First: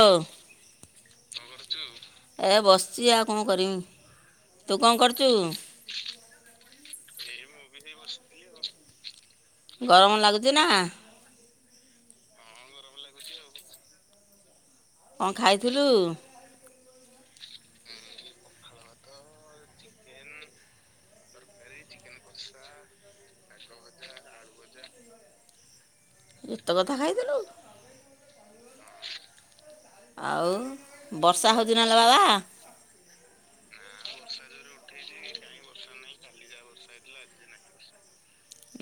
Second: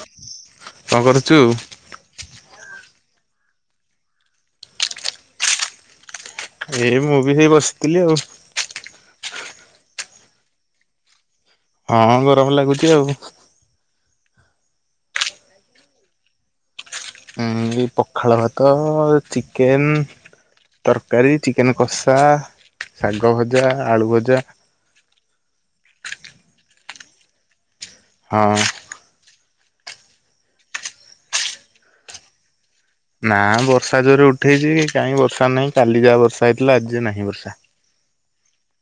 ହଉ କଣ କରୁଚୁ। ଏ ବସିଛି ଆଉ କଣ କରିମି‌ ତୁ କଣ କରୁଛୁ? ଏଇ ମୁଁ ବି ସେଇ ବସିଥିଲି ଆଉ। ଗରମ ଲାଗୁଛି ନା। ହଁ ଗରମ ଲାଗୁଚି ଆଉ। କଣ ଖାଇଥିଲୁ? ହୁଁ ଏଇ ପଖାଳ ଭାତ, ଚିକେନ ତରକାରୀ। ଚିକେନ କଷା, ଶାଗ ଭଜା, ଆଳୁ ଭଜା। ଏତେ କଥା ଖାଇଥିଲୁ। ହଁ। ଆଉ ବର୍ଷା ହଉଛି ନାଲୋ ବାବା? ନା ବର୍ଷା ଜୋରେ ଉଠେଇଛି କାହିଁ ବର୍ଷା ନାହିଁ କାଲି ଯାହା ବର୍ଷା ହେଇଥିଲା ଆଜି ନାହିଁ ବର୍ଷା।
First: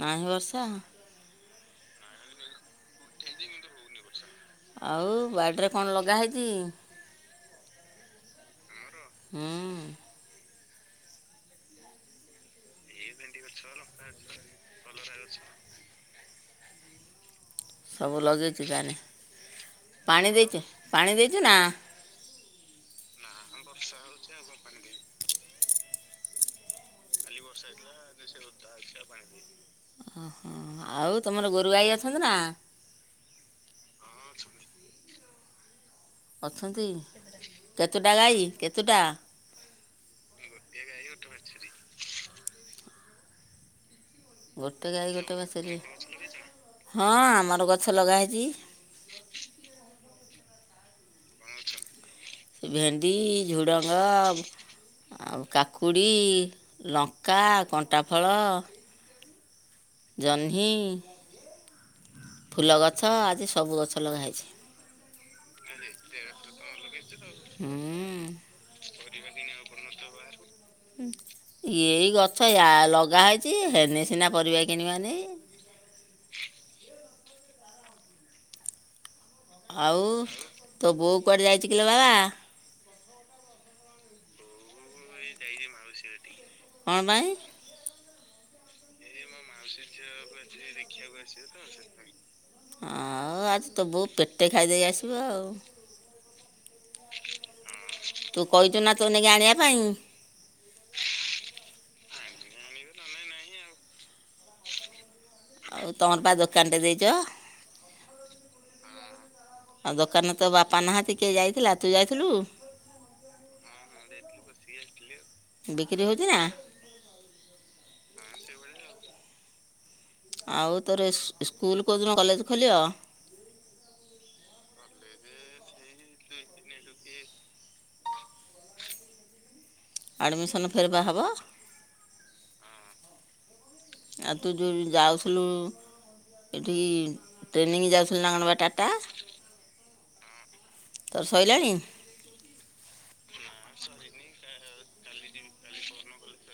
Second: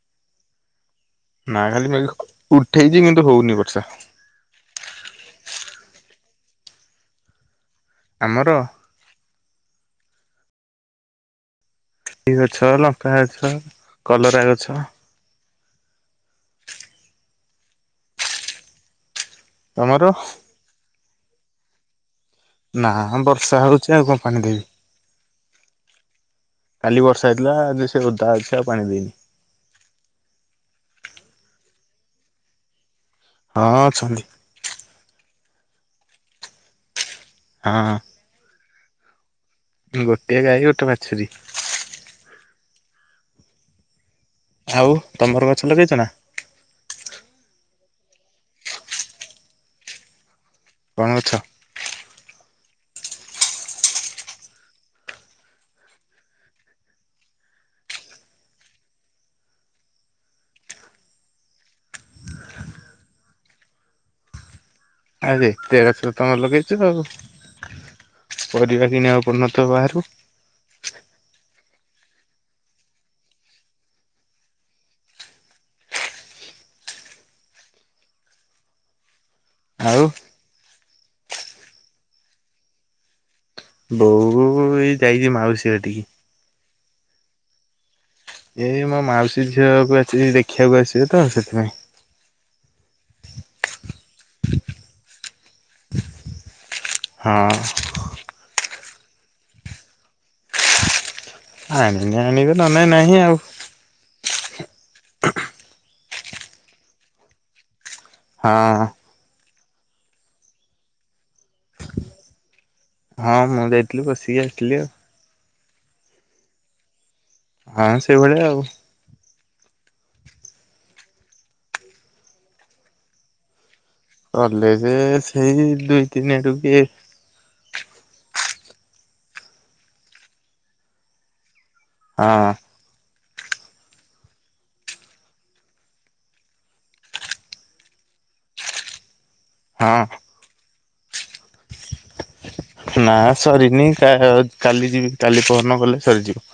ନାହିଁ ବର୍ଷା। ନାଇ ଖାଲି ମେଘ ଉଠେଇଛି କିନ୍ତୁ ହଉନି ବର୍ଷା। ଆଉ ବାଡ଼ିରେ କଣ ଲଗା ହେଇଛି‌। ଆମର। ହୁଁ। ଗଛ, ଲଙ୍କା ଗଛ, କଲରା ଗଛ। ସବୁ ଲଗେଇଛୁ ତାହେନେ ତମର? ପାଣି ଦେଇଚୁ ପାଣି ଦେଇଛୁ ନା? ନାଁ ନାଁ ବର୍ଷା ହଉଛି ଆଉ କଣ ପାଣି ଦେବି। କାଲି ବର୍ଷା ହେଇଥିଲା ଆଜି ବି ସେ ଓଦା ଅଛି ଆଉ ପାଣି ଦେଇନି। ଓହୋ ଆଉ ତମର ଗୋରୁ ଗାଈ ଅଛନ୍ତି ନା? ହଁ ଅଛନ୍ତି। ଅଛନ୍ତି ହଁ। କେତୁଟା ଗାଈ କେତୁଟା? ଗୋଟେ ଗାଈ ଗୋଟେ ବାଛୁରୀ। ଗୋଟେ ଆଉ ଗାଈ ଗୋଟେ ତମର ଗଛ ବାଛୁରୀ ଲଗେଇଛ ନା? ହଁ ଆମର ଗଛ ଲଗା ହେଇଛି। କଣ ଗଛ? ଏ ଭେଣ୍ଡି, ଝୁଡ଼ଙ୍ଗ। ଆଉ କାକୁଡ଼ି, ଲଙ୍କା, କଣ୍ଟାଫଳ। ଜହ୍ନି। ଫୁଲ ଗଛ ଆଜି ସବୁ ଗଛ ଲଗାହେଇଛି। ଆରେ ଗଛ ତ ଏତେ ତମର ଲଗେଇଛ ଗଛ ଆଉ ତମର ଲଗେଇଛ ଆଉ। ପରିବା କିଣିବାକୁ ପଡୁନଥିବ ବାହାରୁ। ଉଁ ଏଇ ଗଛ ୟା ଲଗା ହେଇଛି ହେନେ ସିନା ପରିବା କିଣିବାନେଇ। ଆଉ ତୋ ବୋଉ କୁଆଡେ ଯାଇଛି କିଲୋ ବାବା? ବୋଉ ଏଇ। ଯାଇଛି ମାଉସୀ ଘଟିକି। କଣ ପାଇଁ? ଏଇ ମୋ ମାଉସୀ ଝିଅକୁ ଆଜି ଦେଖିବାକୁ ଆସିବେ ତ ସେଥିପାଇଁ। ହଁ ଆଉ ଆଜି ତୋ ବୋଉ ପେଟେ ଖାଇଦେଇ ଆସିବ ଆଉ। ହଁ। ତୁ କଇଥୁ ନା ତୋ ନାଗି ଆଣିବା ପାଇଁ। ଆଣିଲେ ଆଣିବେ ନହେଲେ ନାହିଁ ଆଉ। ଆଉ ତମର ପା ଦୋକାନ ଟେ ଦେଇଚ? ହଁ। ଆଉ ଦୋକାନରେ ତ ବାପା ନାହାନ୍ତି କିଏ ଯାଇଥିଲା ତୁ ଯାଇଥିଲୁ। ହଁ ମୁଁ ଯାଇଥିଲି ବସିକି ଆସିଥିଲି ଆଉ। ବିକ୍ରି ହଉଚି ନା। ହଁ ସେଇଭଳିଆ ଆଉ। ଆଉ ତୋର ସ୍କୁ ସ୍କୁଲ କୋଉଦିନ କଲେଜ ଖୋଲିବ? କଲେଯେ ସେଇ ଦୁଇ ତିନି ଆଡକୁ କି [unintelligible] କେ ଆଡ଼ମିସନ୍ ଫେର୍ ପା ହବ। ହଁ। ଆଉ ତୁ ଯୋଉ ଯାଉଥିଲୁ ଏଠିକି ଟ୍ରେନିଂ ଯାଉଥିଲୁ ନା କଣବା ଟାଟା। ହଁ। ତୋର ସଇଲାଣି। ନା ସରିନି କା ଆ କାଲି ଯିବି କାଲି ପହରଦିନ ଗଲେ ସରିଯିବ।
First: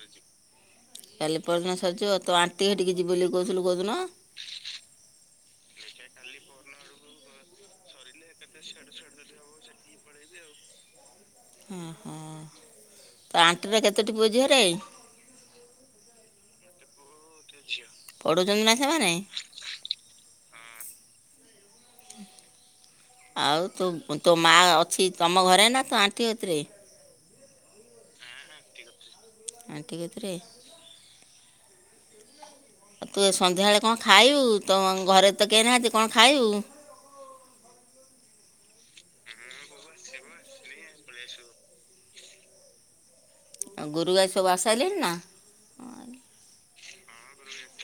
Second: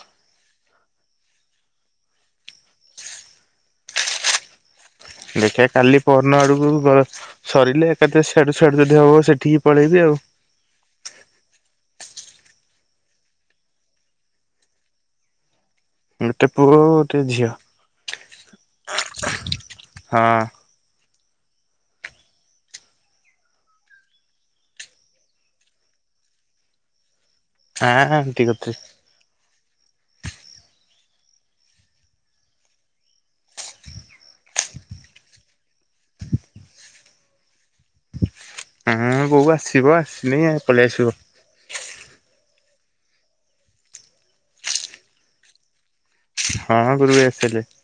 କାଲି ପରଦିନ ସରିଜିବ ତୋ ଆଣ୍ଟି ଘଠିକି ଯିବୁ ବୋଲି କହୁଥିଲୁ କଉଦିନ। ଦେଖିବା କାଲି ପହର ଦୀନ ଆଡକୁ। ସରିଲେ ଏକାଥରେ ସିଆଡୁ ସିଆଡୁ ଯଦି ହବ ସେଠିକି ପଳେଇବି ଆଉ। ଓ ହୋ ତୋ ଆଣ୍ଟିର କେତୋଟି ପୁଅ ଝିଅ ରେ? ଗୋଟେ ପୁଅ ଗୋଟେ ଝିଅ। ପଢ଼ୁଛନ୍ତି ନା ସେମାନେ? ହଁ। ଆଉ ତୁ ତୋ ମା ଅଛି ତମ ଘରେ ନା ତୋ ଆନଟି କତିରେ? ଆଁ ଆନଟି କତୀରେ। ଆଣ୍ଟି କତିରେ। ତୁ ଏ ସନ୍ଧ୍ୟାବେଳେ କଣ ଖାଇବୁ ତମ ଘରେ ତ କେହି ନାହାନ୍ତି କଣ ଖାଇବୁ? ହୁଁ ବୋଉ ଆସିବ ଆସିନି ଆଶ୍ ପଳେଇ ଆସିବ। ଆଉ ଗୋରୁ ଗାଈ ସବୁ ଆସୀସାଇଲେଣି ନା। ହଁ ଗୋରୁ ଗାଈ ଆସିସାରିଲେଣି।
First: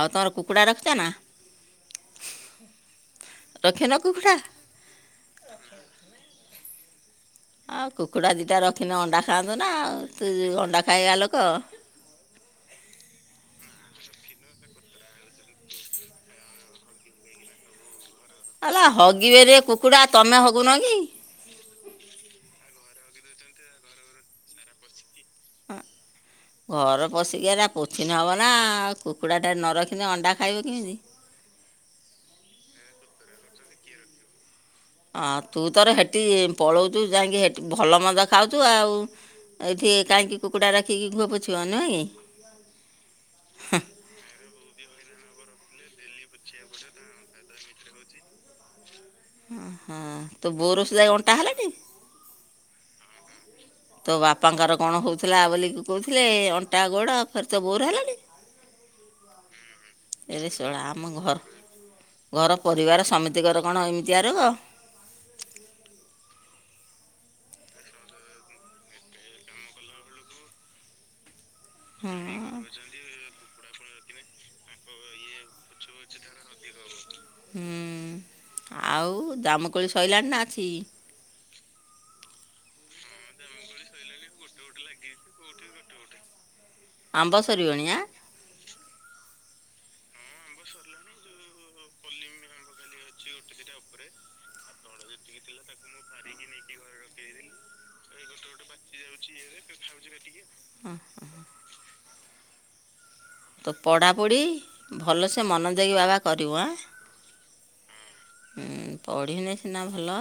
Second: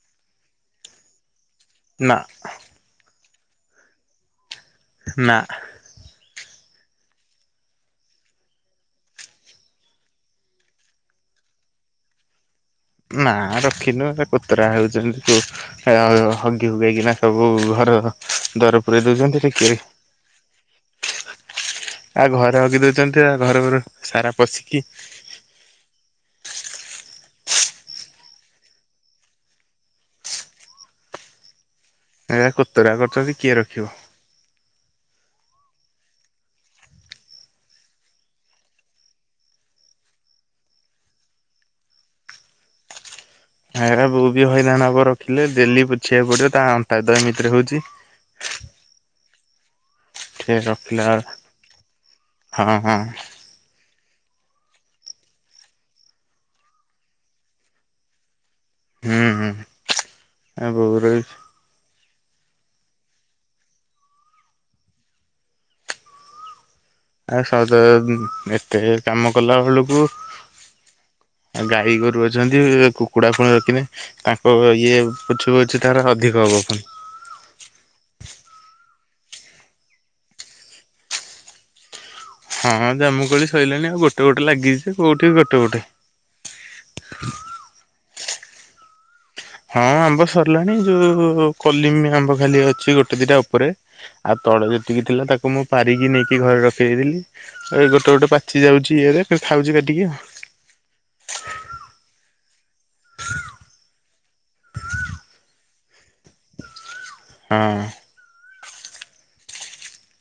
ଆଉ ତମର କୁକୁଡ଼ା ରଖିଛ ନା? ନା। ରଖିନ କୁକୁଡା। ନା। ଆଉ କୁକୁଡ଼ା ଦିଇଟା ରଖିନେ ଅଣ୍ଡା ଖାଆନ୍ତୁ ନା ତୁ ଅଣ୍ଡା ଖାଇବା ଲୋକ। ନା ରଖିନୁ ଏରା କୋତରା ହଉଛନ୍ତି କୁ ଆ ହଗି ହୁଗେଇକିନା ସବୁ ଘରର। ଆଲୋ ହଗିବେ ରେ କୁକୁଡ଼ା ତମେ ହଗୁନ କି? ଆଉ ଘରେ ହଗି ଦଉଛନ୍ତି ଆଉ ଘରରୁ ସାରା ପଶିକି। ଆଁ। ଘର ପଶିକି ହେରା ପୋଛିନେ ହବ ନା ଆଉ କୁକୁଡ଼ାଟା ନ ରଖିନେ ଅଣ୍ଡା ଖାଇବ କେମିତି? ଏରା କୋତରା କରୁଛନ୍ତି କିଏ ରଖିବ? ହଁ ତୁ ତୋର ହେଠି ପଳଉଚୁ ଯାଇକି ଭଲ ମନ୍ଦ ଖାଉଚୁ ଆଉ। ଏଠି କାହିଁକି କୁକୁଡା ରଖିକି ଘୁଅ ପୋଛିବ ନୁହଁ କି? ଆ ବୋଉ ବି ହଇରାଣ ହବ ରଖିଲେ ଡେଲି ପୋଛିବାକୁ ପଡିବ ତା ଅଣ୍ଟା ତ ଏମିତିରେ ହଉଛି। ହୁଁ ହୁ ସେ ରଖିଲା ହଁ ହଁ। ତୋ ବାପାଙ୍କର କଣ ହଉଥିଲା ବୋଲି କିକହୁଥିଲେ ଅଣ୍ଟା ଗୋଡ଼ ଫେରେ ତୋ ବୋଉର ହେଲାଣି। ହୁଁ ହୁ ହୁଁ ହୁ ଏରେ ଆ ଶଳା ବୋଉର ଆମ ଘର। ଘର ପରିବାର ସମିତିକର କଣ ଏମିତିଆ ରୋଗ। ଆଉ ସହଜେ ଉ ଏତେ କାମ କଲା ବେଳକୁ ଆ ଗାଈ ହୁଁ। ଗୋରୁ ଅଛନ୍ତି କୁକୁଡା ଫୁଣି ରଖିଲେ ତାଙ୍କ ଇଏ ପୋଛିପୋଛି ତାର ହଧିକ ହବ ଫୁଣି। ହୁ ଆଉ ଜାମୁଁକୋଳି ସଇଲାଣି ନା ଅଛି? ହଁ ଜାମୁ କଳି ସଇଲାଣି ଆଉ ଗୋଟେ ଗୋଟେ ଲାଗିଛି ଯେ କଉଠି ଗୋଟେ ଗୋଟେ ଆମ୍ବ ସରିବଣି ଆ? ହଁ ଆମ୍ବ ସରିଲାଣି ଯୋଉ କଲିମ ଆମ୍ବ ଖାଲି ଅଛି ଗୋଟେ ଦିଟା ଉପରେ। ଆଉ ତଳ ଯେତିକି ଥିଲା ତାକୁ ମୁଁ ପାରିକି ନେଇକି ଘରେ ରଖେଇଦେଇଥିଲି। ଏଇ ଗୋଟେ ଗୋଟେ ପାଚି ଯାଉଛି ଇଏରେ ପେ ଖାଉଛି କାଟିକି ବୁଝିବେ ଏତିକି ହ ହ। ତ ପଢ଼ାପଢ଼ି ଭଲସେ ମନ ଦେଇକି ବାବା କରିବୁ ଆଁ। ହଁ। ହୁ ପଢ଼ିଲେ ସିନା ଭଲ।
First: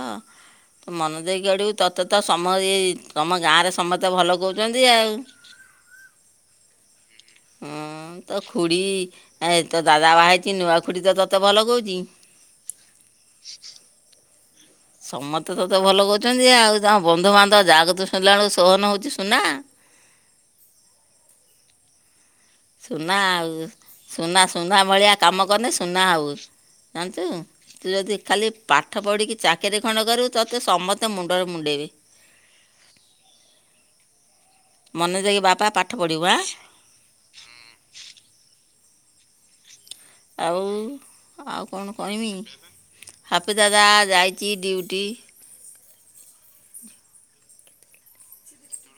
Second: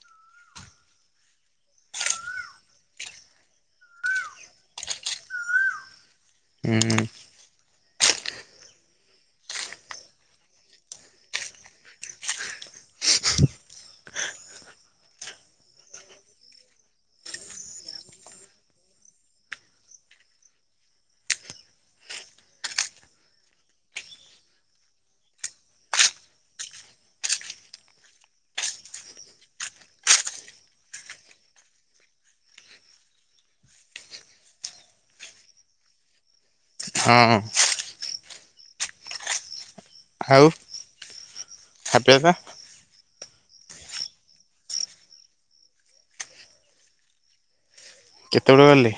ତ ମନେ ଦେଇକି ଆଡ଼ୁ ତୋତେ ତ ସମଇ ତମ ଗାଁରେ ସମସ୍ତେ ଭଲ କହୁଛନ୍ତି ଆଉ। ହୁଁ ହୁଁ। ହଁ ଅ ହଁ ତ ଖୁଡି ଏ ତ ଦାଦା ବାହା ହେଇଛି ନୂଆ ଖୁଡି ତ ତତେ ଭଲ କହୁଛି। [unintelligible] ସମସ୍ତେ ତୋତେ ଭଲ କହୁଛନ୍ତି ଆଉ ତମ ବନ୍ଧୁବାନ୍ଧବ ଜାଗ ତୁ ଶୁଣିଲା ବେଳକୁ ସୋହନ ହଉଛି ସୁନା। ସୁନା ଆଉ ସୁନା ସୁନା ଭଳିଆ କାମ କନେ ସୁନା ଆଉ ଜାଣିଛୁ। ତୁ ଯଦି ଖାଲି ପାଠ ପଢ଼ିକି ଚାକିରି ଖଣ୍ଡ କରିବୁ ତୋତେ ସମସ୍ତେ ମୁଣ୍ଡରେ ମୁଣ୍ଡେଇବେ। [unintelligible] ମନେ ଦେଇକି ବାପା ପାଠ ପଢ଼ିବୁ ଆଁ। ହଁ। ହୁଁ। ଆଉ ଆଉ କଣ ଖାଇବା କହିଁମି ପିଇବା ହାପି ଦାଦା ହାପି ଦାଦା ଯାଇଛି ଡ୍ୟୁଟି। କେତେବେଳେ ଗଲେ?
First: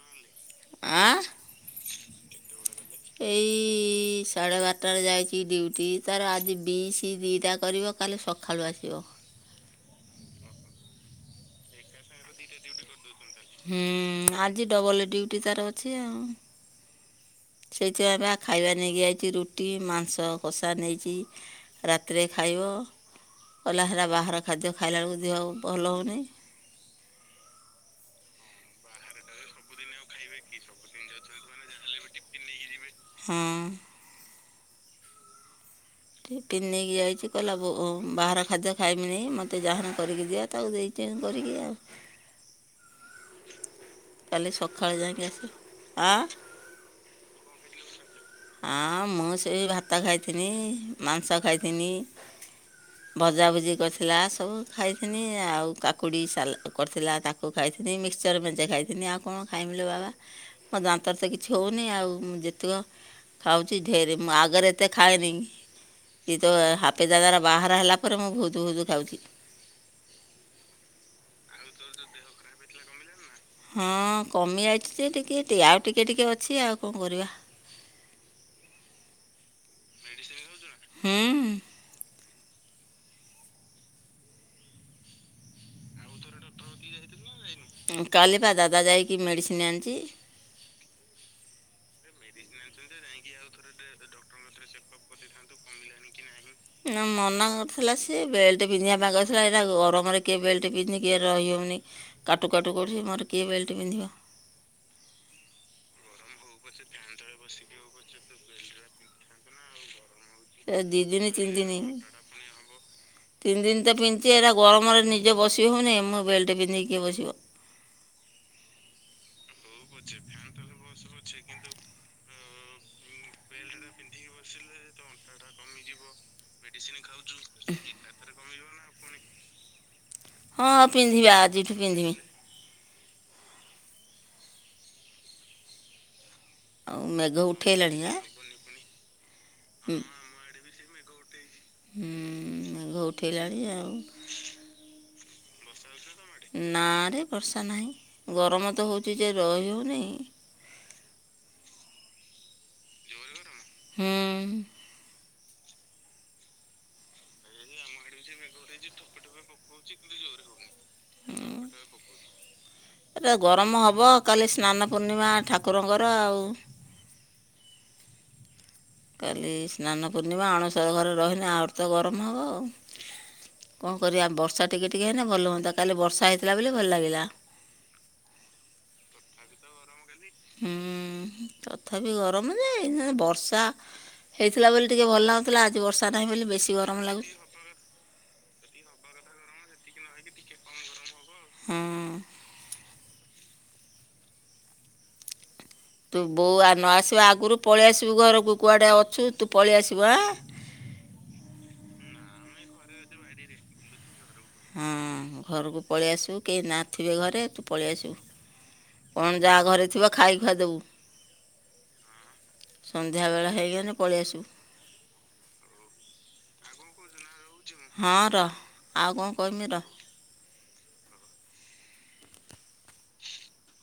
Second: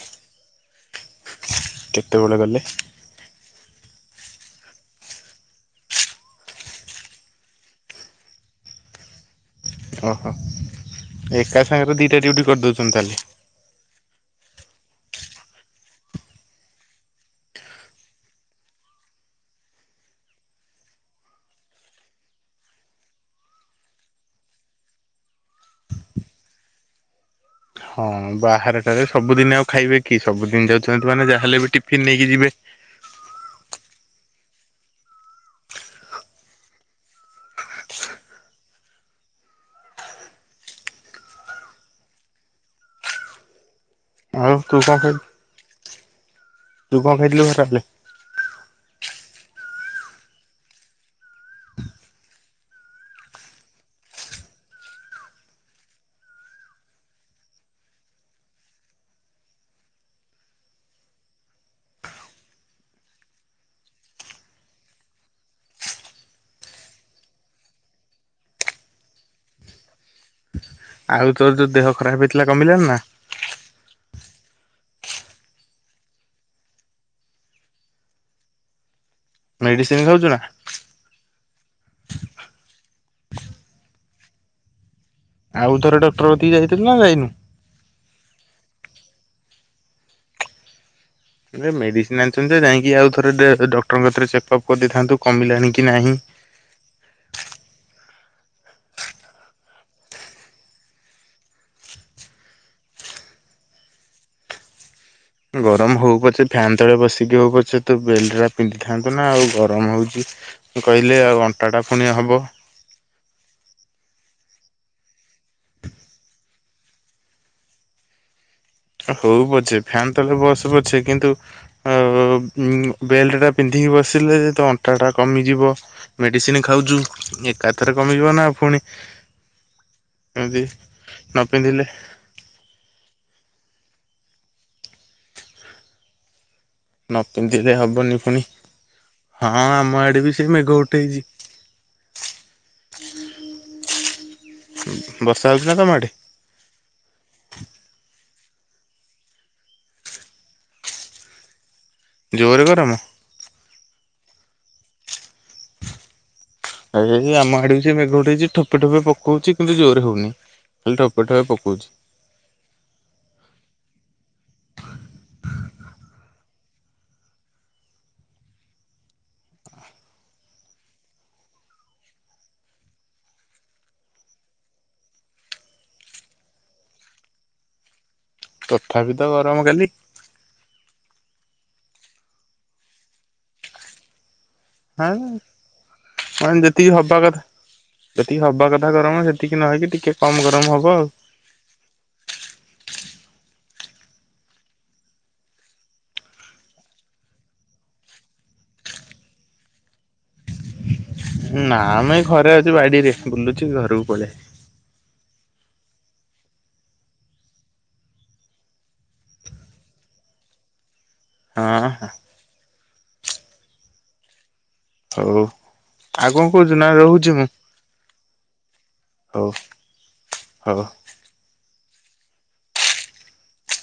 ଆ। କେତେବେଳେ ଗଲେ? ଏଇ ଇ ସାଢ଼େ ବାରଟାରେ ଯାଇଛି ଡ୍ୟୁଟି ତାର ଆଜି ବିସି ଦିଇଟା କରିବ କାଲି ସକାଳୁ ଆସିବ। ଓହୋ ଏକା ସାଙ୍ଗରେ ଦିଇଟା ଡ୍ୟୁଟି କରିଦେଉଛନ୍ତି ତାହେଲେ। ହୁଁ ଆଜି ଡବଲ ଡ୍ୟୁଟି ତାର ଅଛି ଆଉ। ସେଇଥିପାଇଁଁ ପା ଖାଇବା ନେଇକି ଯାଇଛି ରୁଟି ମାଂସ କଷା ନେଇଛି। ରାତିରେ ଖାଇବ କଲା ହେଲା ବାହାର ଖାଦ୍ୟ ଖାଇଲାବେଳକୁ ଦିହଉ ଭଲ ହେଉନି। ହଁ ବାହାରଟାରେ ସବୁଦିନ ଆଉ ଖାଇବେ କି ସବୁଦିନ ଯାଉଛନ୍ତି ମାନେ ଯାହାହେଲେ ବି ଟିଫିନ ନେଇକି ଯିବେ। ହଁ। ଟିଫିନ୍ ନେଇକି ଯାଇଛି କହିଲା ବୋଓ ବାହାର ଖାଦ୍ୟ ଖାଇମିନି ମୋତେ ଯାହାନେ କରିକି ଦିଅ ତାକୁ ଦେଇ ଟିନ୍ କରିକି ଆଉ। କାଲି ଆଉ ତୁ କଣ ସକାଳେ ଖାଇଲୁ ଯାଇକି ଆସ ଆ ତୁ କଣ ଖାଇଥିଲୁ? [unintelligible] ଆସିଲେ ହଁ ମୁଁ ସେଇ ଭାତ ଖାଇଥିନି ମାଂସ ଖାଇଥିନି। [inaudible] ଭଜାଭୁଜି କରିଥିଲା ସବୁ ଖାଇଥିନି ଆଉ କାକୁଡ଼ି ସାଲଟ କରିଥିଲା ତାକୁ ଖାଇଥିନି ମିକ୍ସଚର୍ ମେଞ୍ଚେ ଖାଇଥିନି ଆଉ କଣ ଖାଇମି ଲୋ ବାବା? ମୋ ଦାନ୍ତର ତ କିଛି ହଉନି ଆଉ। ଯେତିକ ଖାଉଛି ଢେର ମୁଁ ଆଗରେ ଏତେ ଖାଏନି। ଏଇ ତୋ ହାପିଦାଦାର ବାହାଘର ହେଲା ପରେ ମୁଁ ବହୁତ ବହୁତ ଖାଉଛି। ଆଉ ତୋର ଯୋଉ ଦେହ ଖରାପ ହେଇଥିଲା କମିଲା ନା? ହଁ କମି ଯାଇଛି ଯେ ଟିକେ ଟ ଆଉ ଟିକେ ଟିକେ ଅଛି ଆଉ କଣ କରିବା? ମେଡିସିନ୍ ଖାଉଛୁ ନା? ହୁଁ। ଆଉ ଥରେ ଡକ୍ଟର କତିକି ଯାଇଥିଲୁ ନା ଯାଇନୁ? କାଲି ପା ଦାଦା ଯାଇକି ମେଡ଼ିସିନ୍ ଆଣିଚି। ଏ ମେଡିସିନ ଆଣିଛନ୍ତି ଯାଇଁକି ଆଉ ଥରେ ଡକ୍ଟରଙ୍କ କତିରେ ଚେକ ଅପ୍ କରିଦେଇଥାନ୍ତୁ କମିଲାଣି କି ନାହିଁ? ନା ମନା କରିଥିଲା ସିଏ ବେଲ୍ଟ ପିନ୍ଧିବା ପାଇଁ କହିଥିଲା ଏଇରା ଗରମରେ କିଏ ବେଲ୍ଟ ପିନ୍ଧି କି ରହିହଉନି। କାଟୁ କାଟୁ କରୁଛି ମୋର କିଏ ବେଲ୍ଟ ପିନ୍ଧିବ। ଗରମ ହଉ ପଛେ ଫ୍ୟାନ୍ ତଳେ ବସିକି ହଉ ପଛେ ତ ବେଲ୍ଟଟା ପିନ୍ଧିଥାନ୍ତୁ ନା ଆଉ ଗରମ ହଉଛି। ଏ ଦୁଇ କହିଲେ ଦିନ ଆଉ ତିନି ଦିନ ଅଣ୍ଟା ଟା ପୁଣି ହବ। ତିନି ଦିନ ତ ପିନ୍ଧିଚି ଏଇରା ଗରମରେ ନିଜେ ବସିହଉନି ମୋର ବେଲ୍ଟ ପିନ୍ଧିକି କିଏ ବସିବ। ହଉ ପଛେ ଫ୍ୟାନ୍ ତଳେ ବସ ପଛେ କିନ୍ତୁ ଆଉ ବେଲ୍ଟ ଟା ପିନ୍ଧିକି ବସିଲେ ଯେ ତ ଅଣ୍ଟା ଟା କମିଯିବ। ମେଡିସିନ୍ ଖାଉଛୁ ଏକାଥରେ କମିଯିବ ନା ଆ ପୁଣି ଏମିତି ହଁ ପିନ୍ଧିବା ନ ଆଜିଠୁ ପିନ୍ଧିଲେ ପିନ୍ଧିବି। ଆଉ ନ ମେଘ ପିନ୍ଧିଲେ ଉଠେଇଲାଣି ହବନି ଆଁ ପୁଣି ହଁ ହୁଁ ଆମ ଆଡେ ବି ସେଇ ମେଘ ଉଠେଇଛି। ହୁଁ ମେଘ ଉଠେଇଲାଣି ଆଉ। ବର୍ଷା ହଉଛି ନା ତମ ଆଡେ? ନାରେ ବର୍ଷା ନାହିଁ ଗରମ ତ ହେଉଛି ଯେ ରହିହେଉନି। ଜୋରେ ଗରମ? ହୁଁ। ହେଇ ହେଇକି ଆମ ଆଡେ ସେଇ ମେଘ ଉଠେଇଛି ଠୋପେ ଠୋପେ ପକଉଛି କିନ୍ତୁ ଜୋରେ ହଉନି। ଖାଲି ଠୋପେ ଠୋପେ ହୁଁ ପକଉଛି। ଏରା ଗରମ ହେବ କାଲି ସ୍ନାନ ପୂର୍ଣ୍ଣିମା ଠାକୁରଙ୍କର ଆଉ। କାଲି ସ୍ନାନ ପୂର୍ଣ୍ଣିମା ଅଣସର ଘରେ ରହିଲେ ଆହୁରି ତ ଗରମ ହେବ ଆଉ। କଣ କରିବା ବର୍ଷା ଟିକେ ଟିକେ ହେନେ ଭଲ ହୁଅନ୍ତା କାଲି ବର୍ଷା ହେଇଥିଲା ବୋଲି ଭଲ ଲାଗିଲା। ତଥାପି ତ ଗରମ କାଲି। ହୁଁ ତଥାପି ଗରମ ଯେ ବର୍ଷା ହେଇଥିଲା ବୋଲି ଟିକେ ହଁ ଭଲ ଲାଗୁଥିଲା ଆଜି ବର୍ଷା ନାହିଁ ବୋଲି ମାନେ ବେଶୀ ଯେତିକି ଗରମ ହବା ଲାଗୁଛି। କଥା ଯେତିକି ହବା କଥା ଗରମ ସେତିକି ନହେଇକି ଟିକେ କମ ଗରମ ହବ ଆଉ। ହୁଁ। ତୁ ବୋଉ ଆ ନ ଆସିବା ଆଗରୁ ପଳେଇ ଆସିବୁ ଘରକୁ କୁଆଡ଼େ ଅଛୁ ତୁ ପଳେଇ ଆସିବୁ ଆଁ ନା ଆମେ ଏଇ ଘରେ ଅଛୁ ବାଡିରେ ବୁଲୁଚୁ ଘରକୁ ପଳେଇବା। ହଁ ଘରକୁ ପଳେଇ ଆସିବୁ କେହି ନାଥିବେ ଘରେ ତୁ ପଳେଇ ଆସିବୁ। କଣ ଯାହା ଘରେ ଥିବ ଖାଇ ଖୁଆଦବୁ। ହଁ ହଁ। ସନ୍ଧ୍ୟାବେଳ ହେଇଗନେ ପଳେଇ ଆସିବୁ। ହଉ ଆଉ କଣ କହୁଛୁ ନା ରହୁ ହଁ ର ଆଉ କଣ ହଉ କହିମି ର। ହଉ। [unintelligible]